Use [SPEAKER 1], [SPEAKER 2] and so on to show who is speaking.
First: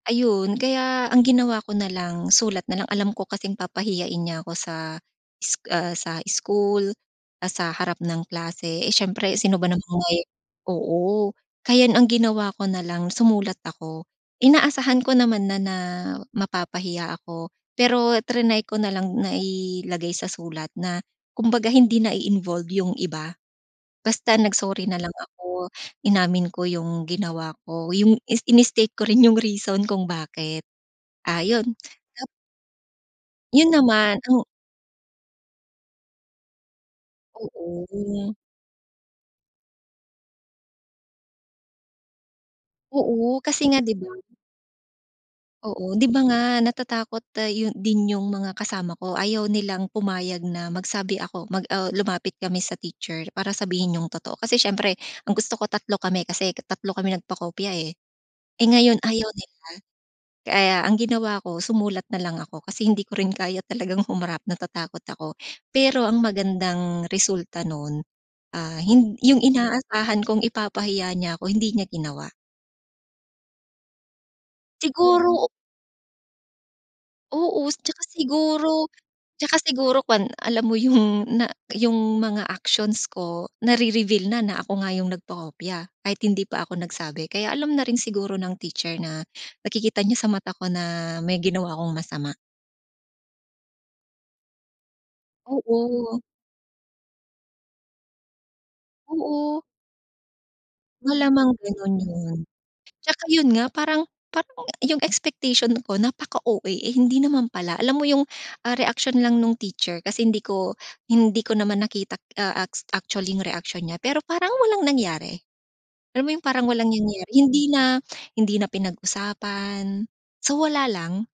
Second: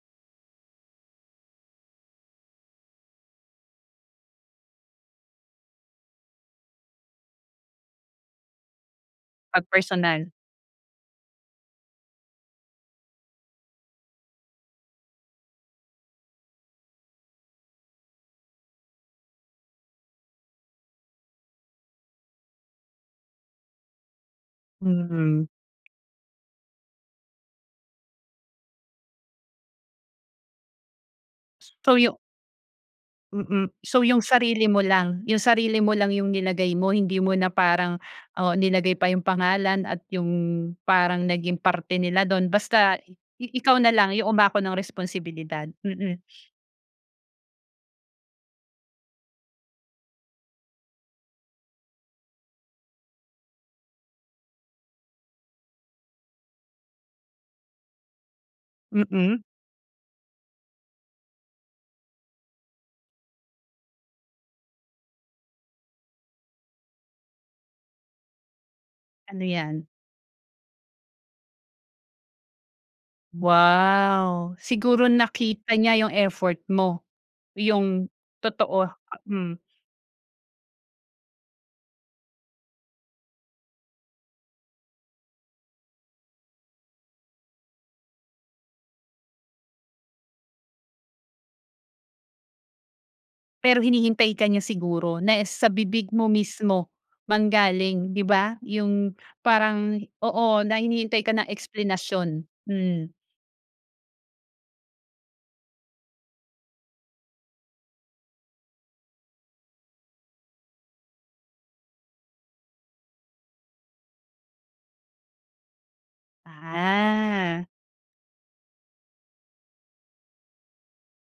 [SPEAKER 1] Ayun, kaya ang ginawa ko nalang sulat nalang. Alam ko kasing papahiyain niya ako sa sc ah, sa school, ah, sa harap ng klase, eh, siyempre sino
[SPEAKER 2] Pag
[SPEAKER 1] ba naman may
[SPEAKER 2] personal.
[SPEAKER 1] oo. Kaya ang ginawa ko nalang sumulat ako. Inaasahan ko naman na na mapapahiya ako. Pero triny ko na lang na ilagay sa sulat na kumbaga hindi na-involve yung iba. Basta nag-sorry nalang
[SPEAKER 2] Mm.
[SPEAKER 1] ako, inamin ko yung ginawa ko, yung is ini-state ko rin yung reason kung bakit. Ah,
[SPEAKER 2] S
[SPEAKER 1] yon
[SPEAKER 2] so yu
[SPEAKER 1] tap Yun
[SPEAKER 2] mm, so yung
[SPEAKER 1] naman ang
[SPEAKER 2] sarili mo lang, yung sarili mo lang yung nilagay mo hindi mo na parang
[SPEAKER 1] Oo.
[SPEAKER 2] oo nilagay pa yung pangalan at yung parang naging parte nila dun basta i
[SPEAKER 1] Oo kasi nga
[SPEAKER 2] ikaw
[SPEAKER 1] di ba
[SPEAKER 2] nalang yung umako ng responsibilidad.
[SPEAKER 1] Oo di
[SPEAKER 2] Mm.
[SPEAKER 1] ba nga natatakot ah, yun din yung mga kasama ko, ayaw nilang pumayag na magsabi ako, mag ah, lumapit kami sa teacher para sabihin yung totoo. Kasi siyempre kung gusto ko tatlo kami kasi ka tatlo kami nag-pakopya, eh. Eh, ngayon ayaw
[SPEAKER 2] Mm.
[SPEAKER 1] nila, kaya ang ginawa ko sumulat nalang ako kasi hindi ko rin kaya talagang humarap natatakot ako. Pero ang magandang resulta nun, ah, hin yung
[SPEAKER 2] Ano yan?
[SPEAKER 1] inaasahan kong ipapahiya niya ako hindi niya ginawa.
[SPEAKER 2] Wow. Siguro
[SPEAKER 1] Siguro
[SPEAKER 2] nakita niya yung effort mo.
[SPEAKER 1] Oo s at saka
[SPEAKER 2] Yung totoo
[SPEAKER 1] siguro
[SPEAKER 2] a
[SPEAKER 1] at saka
[SPEAKER 2] hmm.
[SPEAKER 1] siguro kuwan alam mo yung na yung mga actions ko nari-reveal na na ako nga yung nagpakopya kahit hindi pa ako nagsabi kaya alam na rin siguro ng teacher na nakikita niya sa mata ko na may ginawa akong masama.
[SPEAKER 2] Pero hinihintay ka niya siguro na es sa bibig
[SPEAKER 1] Oo.
[SPEAKER 2] mo mismo manggaling di ba? Yung
[SPEAKER 1] Oo.
[SPEAKER 2] parang oo na hinihintay ka na
[SPEAKER 1] Malamang ganun yun.
[SPEAKER 2] eksplanasyon. Mm.
[SPEAKER 1] At saka yun nga parang parang yung expectation ko napaka-OA, eh, hindi naman pala. Alam mo yung, ah, reaksyon lang nung teacher kasi hindi ko hindi ko naman nakita k ah, aks actually yung reaksyon niya pero parang walang nangyari. Alam mo yung parang walang nangyari? Hindi
[SPEAKER 2] Ah.
[SPEAKER 1] na hindi na pinag-usapan, so wala lang.